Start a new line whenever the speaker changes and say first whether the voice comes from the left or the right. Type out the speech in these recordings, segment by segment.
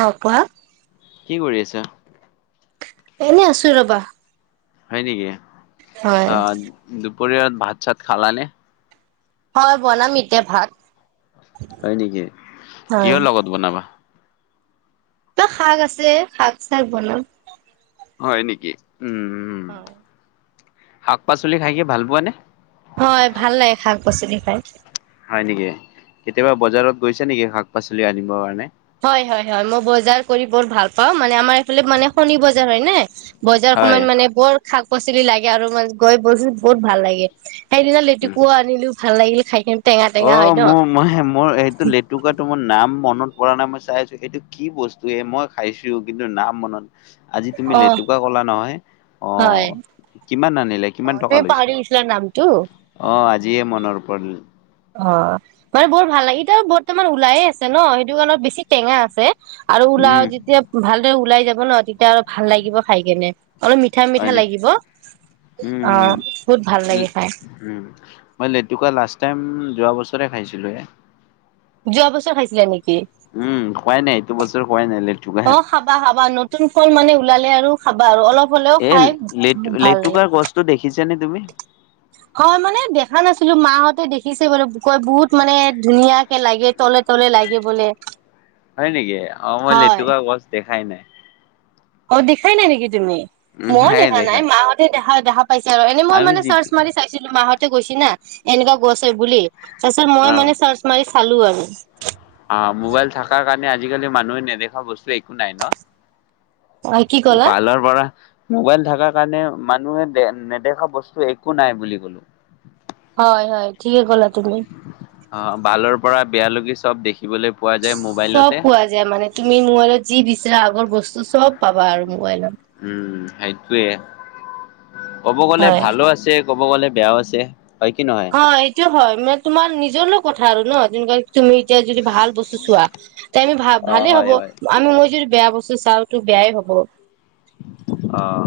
right: অ', কোৱা।
left: কি কৰি আছা।
right: এনে আছো ৰবা।
left: হয় নেকি?
right: হয়
left: অ' যু পৰিয়ালত ভাত-চাত খালানে?
right: হয় বনাম ইতা ভাত।
left: হয় নেকি
right: হয়
left: কিহৰ লগত বনাবা?
right: শাক আছে শাক চাক বনাও।
left: হয় নেকি?
right: হয়।
left: শাক-পাচলি খাই কি ভাল পোৱা নে?
right: হয় ভাল লাগে শাক-পাচলি খায়। [inaudible]
left: হয় নেকি? কেতিয়াবা বজাৰত গৈছে নেকি শাক- পাচলি আনিবৰ কাৰণে?
right: হয়- হয়-হয় মই বজাৰ কৰি বৰ ভাল পাও মানে আমাৰ এইফালে মানে শনি বজাৰ হয় নে! বজাৰ
left: হয়
right: সময়ত মানে বৰ শাক-পাচলি লাগে আৰু মানে গৈ বহুত ভাল লাগে। সেইদিনা লেটেকু আনিলো। ভাল লাগিলে খাই কে
left: অ' মোৰ মই মোৰ সেইটো লেতুকাটো মোৰ নাম মন মনত পৰা নাই মই চাই আছো, এইটো কি বস্তু এই মই খাইছো কিন্তু নাম মনত আজি
right: অ
left: তুমি লেতুকা ক'লা নহয়।
right: হয়
left: অ' কিমান আনি
right: অ
left: কিমান টকা
right: তুমি
left: লৈছে,
right: পাহৰি গৈছিলা নামটো।
left: অ' আজিয়ে মনৰ ওপৰত উম'।
right: অ' মানে বৰ ভাল লাগে ইতা বৰ্তমান ওলাইে আছে ন' সেইটো কাৰণত বেছি টেঙা আছে। আৰু
left: উম
right: ওলাও যেতিয়া ভালদৰে ওলাই যাব ন তেতিয়া আৰু ভাল লাগিব খাই কেনে অলপ মিঠা
left: হয়
right: মিঠা
left: নেকি
right: লাগিব অ
left: উম
right: বহুত ভাল লাগে খাই
left: মই লেটুকা লাষ্ট টাইম যোৱা বছৰে খাইছিলোয়ে।
right: যোৱা বছৰ খাইছিলে নেকি?
left: উম, খোৱাই নাই এইটো বছৰ খোৱাই নাই লেটুকা।
right: অ' খাবা, খাবা নতুন ফল মানে ওলালে আৰু খাবা আৰু অলপ। হলেও
left: এ
right: খাই
left: লেটু
right: ভাল লাগে
left: লেটুকাৰ গছটো দেখিছে চানে তুমি?
right: হয় মানে দেখা নাছিলো, মাহঁতে দেখিছে বাৰু কয় বহুত মানে ধুনীয়াকে লাগে তলে-তলে লাগে বোলে।
left: হয় নেকি অ মই
right: হয়
left: লেতুকা গছ দেখাই নাই
right: অ দেখাই নাই নেকি? তুমি মই দেখা নাই মাহঁতে দেখা দে পাইছে আৰু এনেই মই
left: আমি
right: মে
left: যি
right: চাৰ্চ মাৰি চাইছিলো মাহত গৈছি না এনেকুৱা গৈছে বুলি [unintelligible] ত ছ মই
left: অ',
right: মানে চচ মাৰি [unintelligible] খালোঁ আৰু
left: অ মোবাইল থকাৰ কাৰণে আজিকালি মানুহে নেদেখা বস্তু একো নাই ন
right: হয় কি ক'লা
left: পাইলৰ পৰা [unintelligible] মোবাইল থকাৰ কাৰণে মানুহে নেদেখা বস্তু একো নাই বুলি কলো
right: হয় হয় ঠিকেই ক'লা তুমি
left: অ' ভালৰ পৰা বেয়ালৈকে চব দেখি
right: চব পোৱা যায় মানে তুমি মোৰলত যি বিচৰাা আগৰ বস্তু [unintelligible] চব পাবা আৰু মোবাইলত
left: উম সেইটোৱে ক'ব গ'লে
right: হয়
left: ভালো আছে ক'ব গ'লে বেয়াও আছে হয় কি নহয়?
right: অ এইটো হয় মানে তোমাৰ নিজৰ লগ কথা আৰু ন তুমিতিয়া যদি ভাল বস্তু চোৱা তে আমি ভ
left: অ
right: ভালে
left: হয়
right: হ'ব
left: হয়।
right: আমি মই যদি বেয়া বস্তু চাওতো বেয়াই হ'ব
left: আহ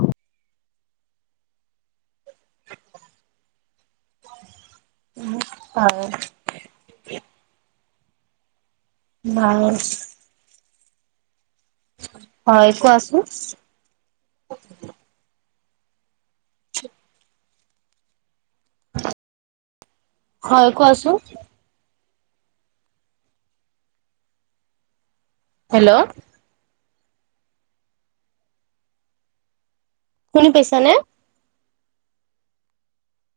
right: উম হয় বাৰ হয় কোৱা আছো উ হয় কোৱাছোন হেল্ল' শুনি পাইছা নে